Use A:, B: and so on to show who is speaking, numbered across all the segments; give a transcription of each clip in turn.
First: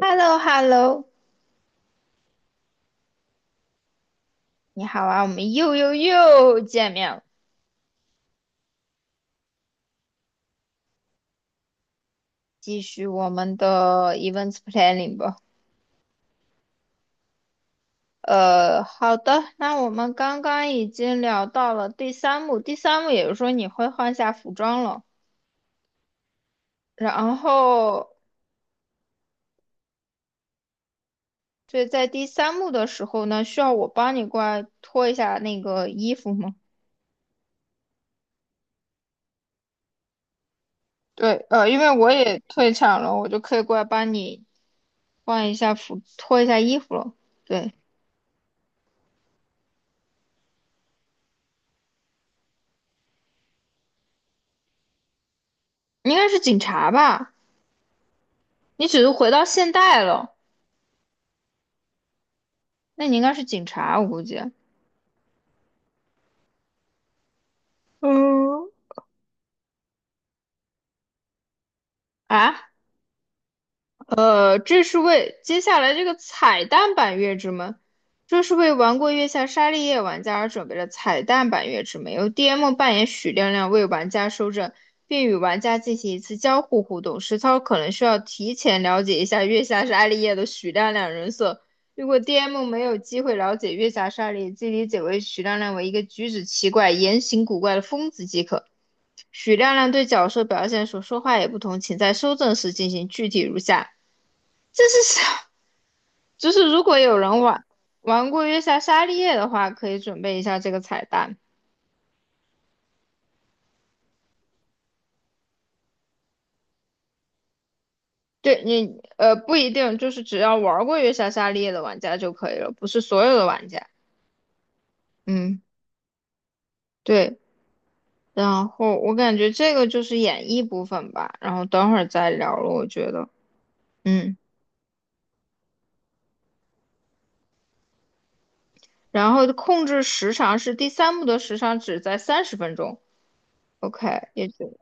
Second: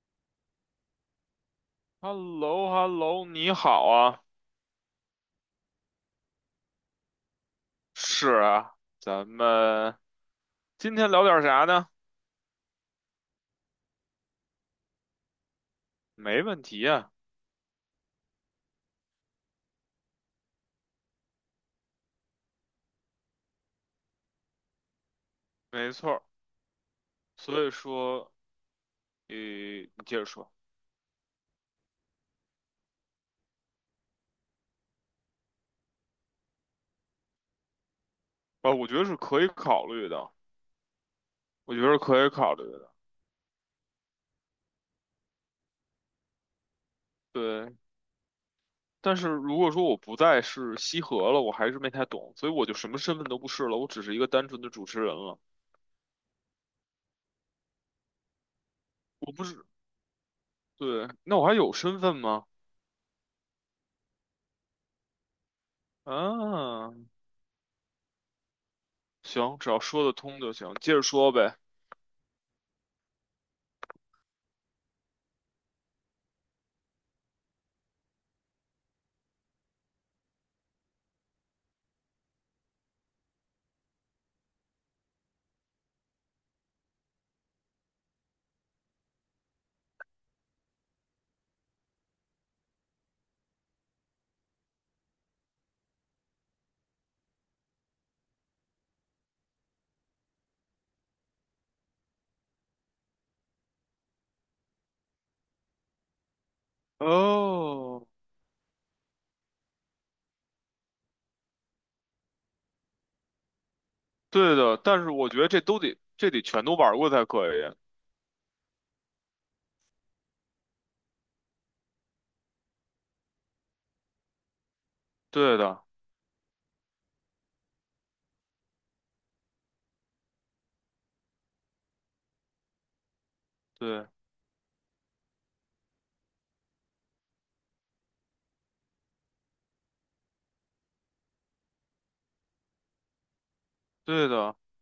A: h e l l o h e l l o
B: h e l l o h e l l o 你好啊，
A: 你好啊，我们又又又见面了，
B: 是啊，咱们今天聊点啥呢？
A: 继续我们的 events planning 吧。
B: 没问题啊，
A: 好的，那我们刚刚已经聊到了第三幕，第三幕也就是说你会换下服装了，
B: 没错儿。
A: 然
B: 所以
A: 后
B: 说，你接着说
A: 所以在第三幕的时候呢，需要我帮你过来脱一下那个衣服吗？
B: 啊，我觉得是可以考虑的，
A: 对，
B: 我
A: 因
B: 觉得
A: 为
B: 是
A: 我
B: 可以
A: 也
B: 考虑
A: 退
B: 的。
A: 场了，我就可以过来帮你换一下服，脱一下衣服了。对，
B: 对，但是如果说我不再是西河了，我还是没太懂，所以我就什么身份都不是了，我只是一个单纯的主持人了。
A: 应该是警察吧？你只是回
B: 我
A: 到
B: 不是，
A: 现代了，
B: 对，那我还有身份吗？
A: 那你应该是警察，我估计。
B: 嗯，
A: 嗯，
B: 行，只要说得通就行，接着说呗。
A: 啊，这是为接下来这个彩蛋版月之门，这是为玩过《月下沙利叶》玩家而准备的彩蛋版月之门，由 DM 扮演许亮亮为玩家收证，并与玩家进行一次交互互动。实操可能需要提前了解一下《月下沙利叶》的许亮亮人设，如果 DM 没有机会了解《月下沙利叶》，即理解为许亮亮为一个举止奇怪、言行古怪的疯子即可。许亮亮对角色表现所说话也不同，请在收证时进行，具体如下。这是啥？就是如果有人玩
B: 哦。
A: 玩过月下沙利叶的话，可以准备一下这个彩蛋。
B: 对的，但是我觉得这都得全都玩过才可以。
A: 对你，不一定，就是只要玩过月下沙利叶的玩家就可以了，不是所有的玩家。
B: 对
A: 嗯，
B: 的，
A: 对。然后我感觉这个就是演绎部分吧，然后等会儿再聊了，我觉得。
B: 对
A: 嗯，然后控制时长是第三幕的时长只在30分钟。OK，
B: 对
A: 也
B: 的，
A: 就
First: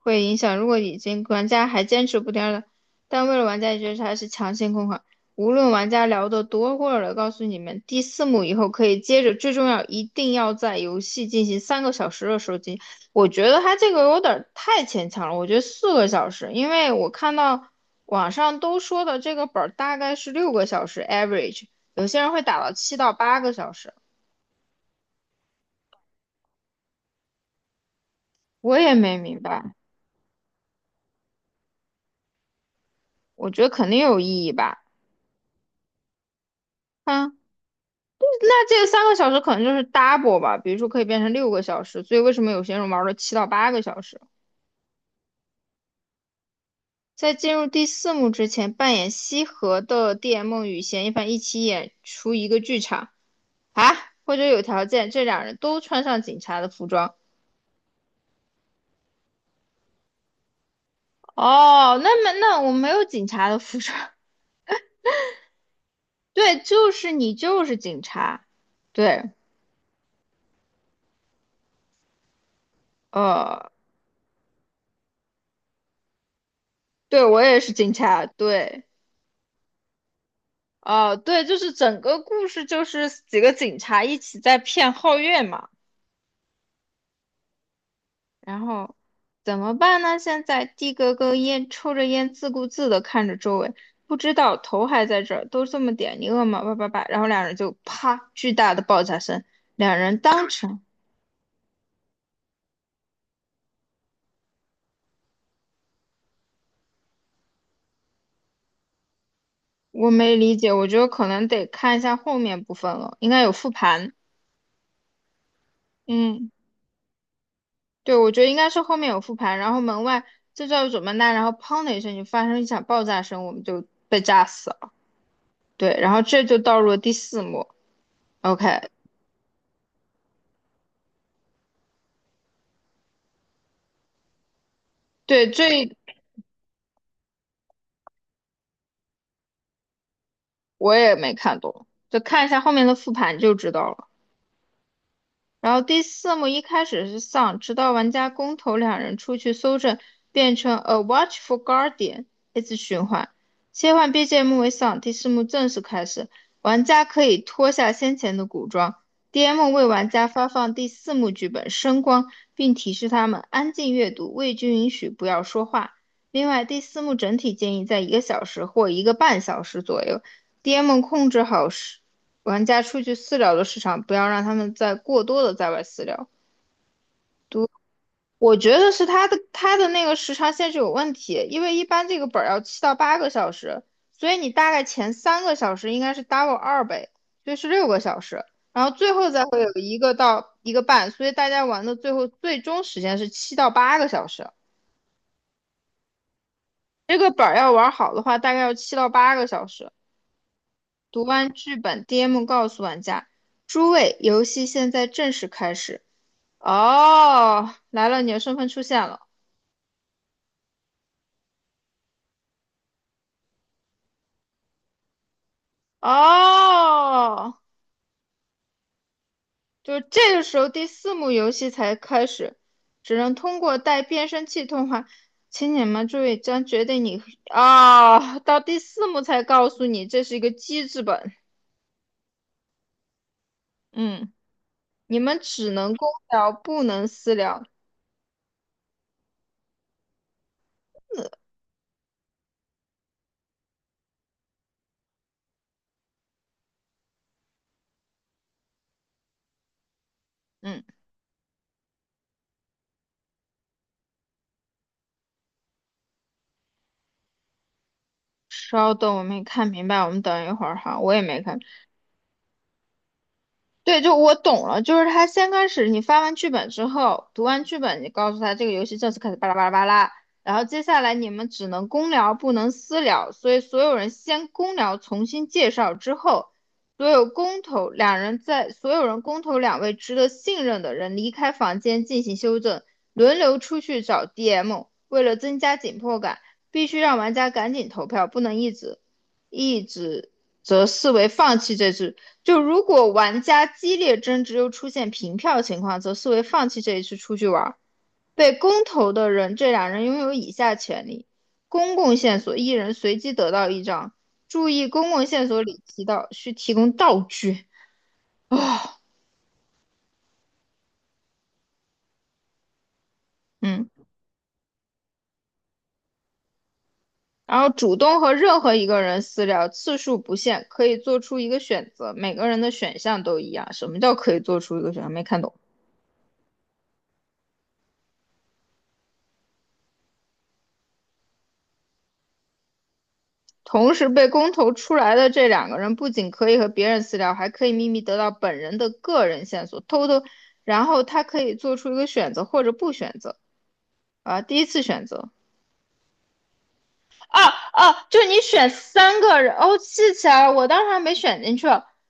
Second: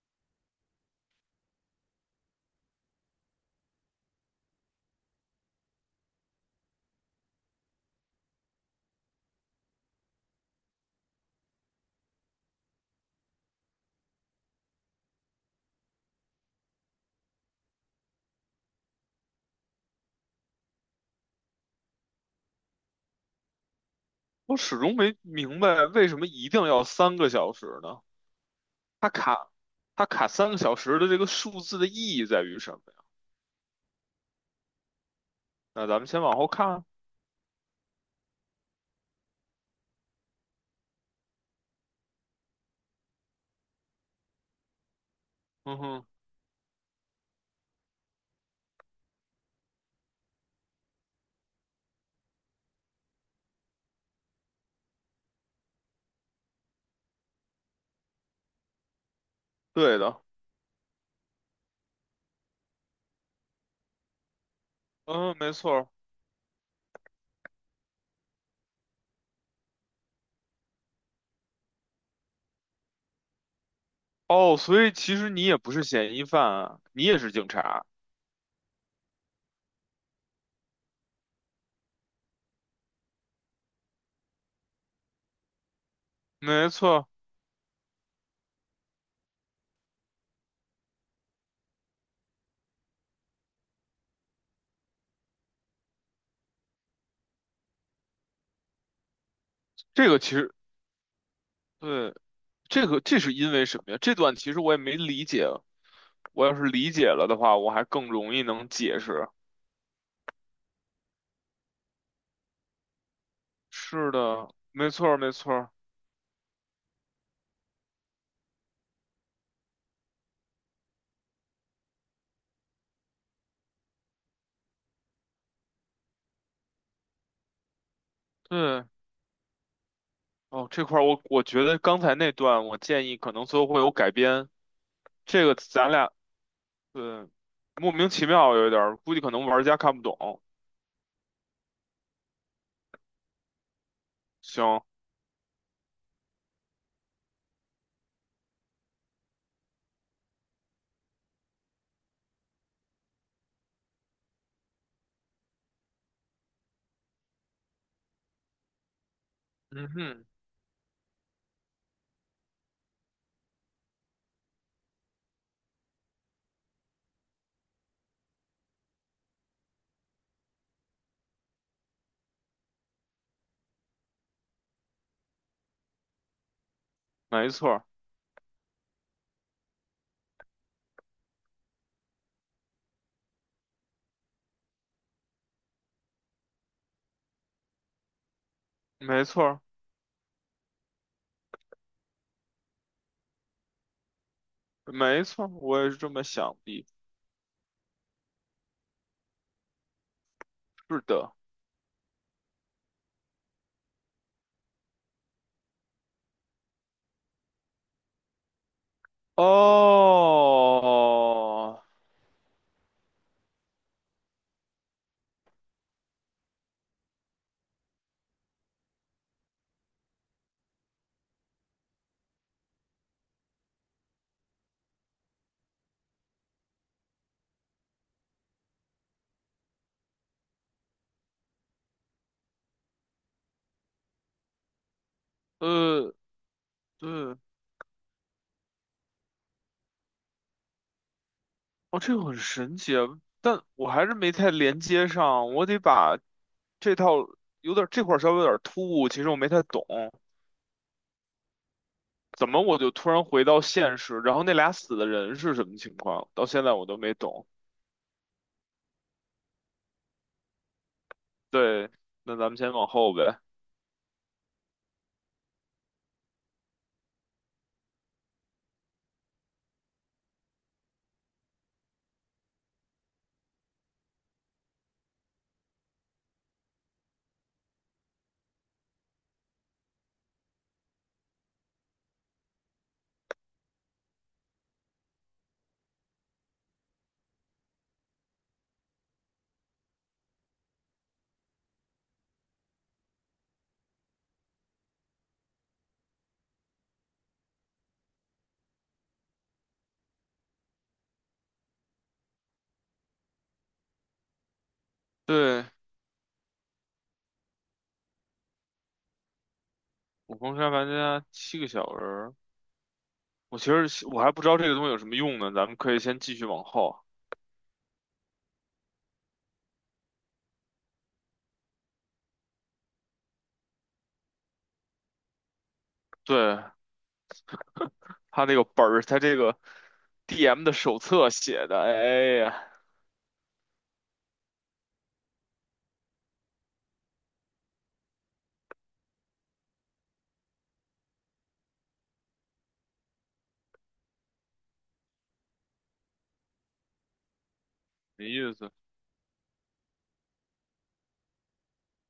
A: 会影响。如果已经玩家还坚持不掉了，但为了玩家也觉得它是强行控款，无论玩家聊得多过了，告诉你们，第四幕以后可以接着。最重要，一定要在游戏进行三个小时的收集。我觉得它这个有点儿太牵强了，我觉得4个小时，因为我看到网上都说的这个本儿大概是六个小时 average，有些人会打到七到八个小时，
B: 我始终没明白为什么一定要三个小时呢？
A: 我也
B: 它
A: 没明
B: 卡
A: 白，
B: 它卡三个小时的这个数字的意义在于什么呀？
A: 我觉得肯定有意义吧。
B: 那咱们先往后看啊。
A: 啊。那这个三个小时可能就是 double 吧，比如说可以变成六个小时，所以为什么有些人玩了七到八个小时？
B: 嗯哼，
A: 在进入第四幕之前，扮演西河的 D M 与嫌疑犯一起演出一个剧场啊，或者有条件，这两人都穿上警察的服装。
B: 对的，
A: 哦，那么那我没有警察的服装，
B: 嗯，没错儿。
A: 对，就是你就是警察，对，呃，
B: 哦，所以其实你也不是嫌疑犯啊，你也
A: 对
B: 是
A: 我
B: 警
A: 也是
B: 察。
A: 警察，对，哦，对，就是整个故事就是几个警察一起在骗皓月嘛。
B: 没错儿。
A: 然后怎么办呢？现在的哥哥烟抽着烟，自顾自地看着周围，不知道头还在这儿，都这么点，你饿吗？叭叭叭，然后两人就啪，巨大的爆炸声，两
B: 这
A: 人
B: 个其
A: 当
B: 实
A: 场，
B: 对，这个这是因为什么呀？这段其实我也没理解，我要是理解了的话，我还更容易能解释。
A: 我没理解，我觉得可能得看一下后面部分了，应该有复
B: 是
A: 盘，
B: 的，没错儿，没错儿。
A: 嗯，对，我觉得应该是后面有复盘，然后门外这叫怎么呢？然后砰的一声就发生一场爆炸声，我们就被炸死了，对，然后这就到入了第四幕，OK。
B: 对，哦，这块儿我觉得刚才那段，我建议可能最后会有改编。这
A: 对，
B: 个咱
A: 最。
B: 俩对莫名其妙有一点儿，估计可能玩家看不懂。
A: 我也没看懂，就看一下后面的复盘就知道了。
B: 行，
A: 然后第四幕一开始是 Sun，直到玩家公投两人出去搜证，变成 A Watchful Guardian，一直循环，切换 BGM 为 Sun。第四幕正式开始，玩家可以脱下先前的古装，DM 为
B: 嗯
A: 玩
B: 哼，
A: 家发放第四幕剧本声光，并提示他们安静阅读，未经允许不要说话。另外，第四幕整体建议在一个小时或一个半小时左右，DM 控制好时。玩家出去私聊的时长，不要让他们再过多的在外私聊。
B: 没错儿，
A: 我觉得是他的那个时长限制有问题，因为一般这个本要七到八个小时，所以你大概前三个小时应该是 double 2倍，所以是六个小时，然后最
B: 没
A: 后
B: 错
A: 再会
B: 儿，
A: 有一个到一个半，所以大家玩的最后最终时间是七到八个小时。
B: 没错儿，我也是这么想的。
A: 这个本儿要玩好的话，大概要七到八个小时。
B: 是
A: 读
B: 的，
A: 完剧本，DM 告诉玩家：诸位，游戏现在正式开始。哦，来了，你的身份出现了。
B: 哦，
A: 哦，就这个时候第四幕游戏才开始，只能通过带变声器通话。请你们注意，将决定你啊，到第四幕才告诉你这是一个机制本。嗯，你们只能公
B: 呃，
A: 聊，不能私
B: 对。
A: 聊。
B: 哦，这个很神奇啊，但我还是没太连接上，我得把这套有点这块儿稍微有点突兀，其实我没太懂，
A: 嗯，
B: 怎么我就突然回到现实，然后那俩死的人是什么情况，到现在我都没懂。
A: 稍等，我没看明白，我们等一会儿哈，我也没看。
B: 对，那咱们先往后呗。
A: 对，就我懂了，就是他先开始你发完剧本之后，读完剧本，你告诉他这个游戏正式开始，巴拉巴拉巴拉，然后接下来你们只能公聊，不能私聊，所以所有人先公聊，重新介绍之后，所有公投两人在所有人公投两位值得信任的人离开房间进行修正，轮流出去找 DM，为了增加紧迫感，必须让玩家赶紧投票，不能一直则视为放弃这局。就如果玩家激烈争执又出现平票情况，则视为放弃这一次出去玩。被公投的人，这两人拥有以下权利：公共线索，一人随机得到一张。注意，公共线索
B: 对，
A: 里提到需提供道具。
B: 《悟空杀玩家》七个小人儿，我其实
A: 嗯，
B: 我还不知道这个东西有什么用呢，咱们可以先继续往后。
A: 然后主动和任何一个人私聊，次数不限，可以做出一个选择。每个人的选项都一样。什么叫可以做出一个选项？没看懂。
B: 对，他这个本儿，他这个 DM 的手册写的，哎呀，
A: 同时被公投出来的这两个人，不仅可以和别人私聊，还可以秘密得到本人的个人线索，偷偷，然后他可以做出一个选择或者不选择。第一次选择。哦哦，就
B: 没
A: 是你
B: 意
A: 选
B: 思。
A: 三个人，哦，记起来了，我当时还没选进去，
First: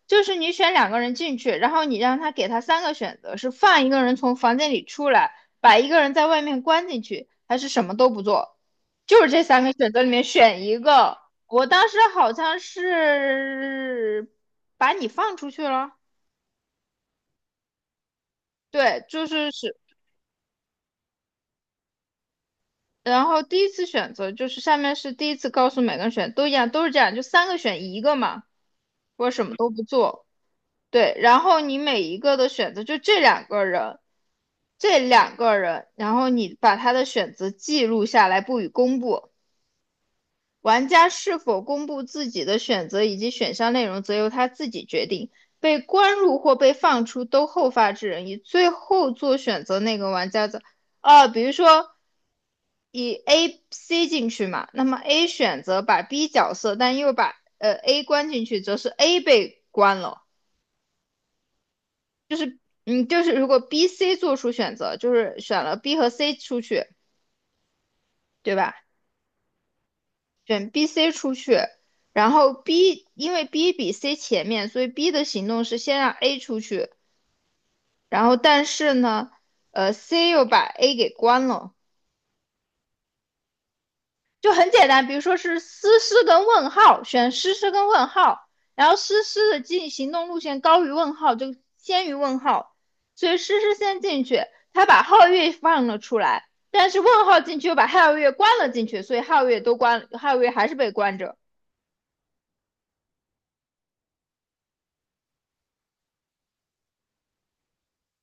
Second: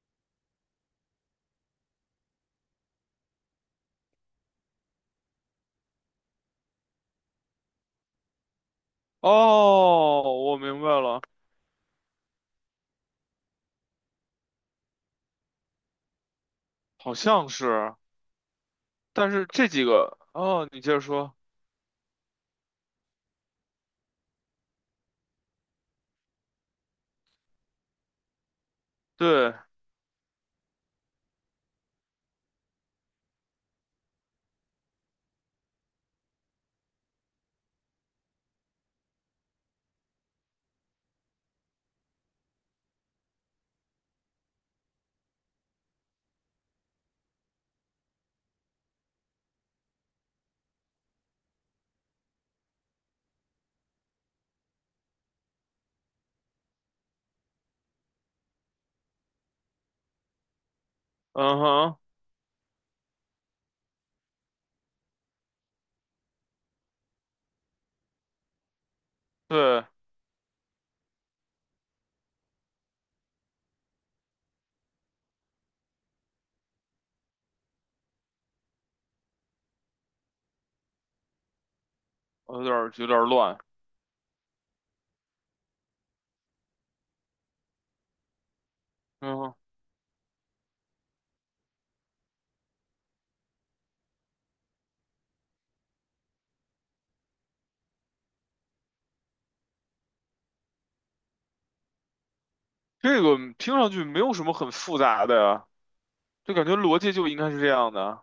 A: 就是你选两个人进去，然后你让他给他三个选择，是放一个人从房间里出来，把一个人在外面关进去，还是什么都不做，就是这三个选择里面
B: 哦，我
A: 选一
B: 明白
A: 个。
B: 了，
A: 我当时好像是把你放出去了，
B: 好像是，
A: 对，就
B: 但是
A: 是
B: 这
A: 是，
B: 几个，哦，你接着说，
A: 然后第一次选择就是下面是第一次告诉每个人选，都一样，都是这样，就三个选一个嘛，我什么
B: 对，
A: 都不做。对，然后你每一个的选择，就这两个人，这两个人，然后你把他的选择记录下来，不予公布。玩家是否公布自己的选择以及选项内容，则由他自己决定。被关入或被放出都后发制人，以最后做选择那个玩家的。比如说以 A、C 进去嘛，那么 A 选择把 B 角色，但又把A 关进去，则是 A 被关了。
B: 嗯哼，
A: 嗯，就是如果 B、C 做出选择，就是选了 B 和 C 出去，对吧？
B: 对，
A: 选 B、C 出去，然后 B 因为 B 比 C 前面，所以 B 的行动是先让 A 出去，然后但是呢，C 又把 A 给关了，
B: 我有点儿乱，
A: 就很简单，比如说是诗诗跟问号，选诗诗跟问号，然后诗
B: 嗯
A: 诗
B: 哼，
A: 的进行动路线高于问号，就先于问号，所以诗诗先进去，他把皓月放了出来，但是问号进去又把皓月关了进去，所以皓月都关，皓月还是被关着。
B: 这个听上去没有什么很复杂的呀，就感觉逻辑就应该是这样的，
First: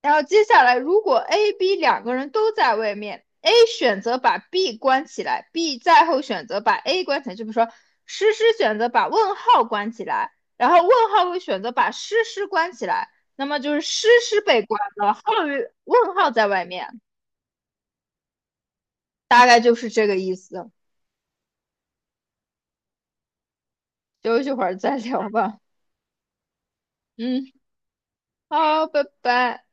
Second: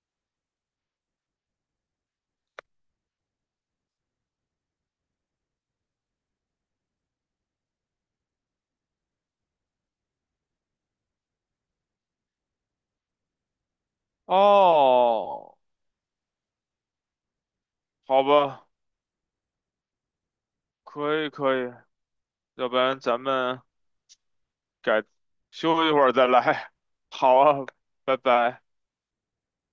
A: 然后接下来，如果 A、B 两个人都在外面，A 选择把 B 关起来，B 再后选择把 A 关起来，就比如说诗诗选择把问号关起来，然后问号会选择把诗诗关起来，那么就是诗诗被关了，后
B: 哦，
A: 问号在外面，
B: 好吧，
A: 大概就是这个意思。
B: 可以可以，要不然咱们
A: 休息会儿再
B: 改，
A: 聊吧。
B: 休息一会儿再来，好
A: 嗯，
B: 啊，拜拜。
A: 好，拜拜。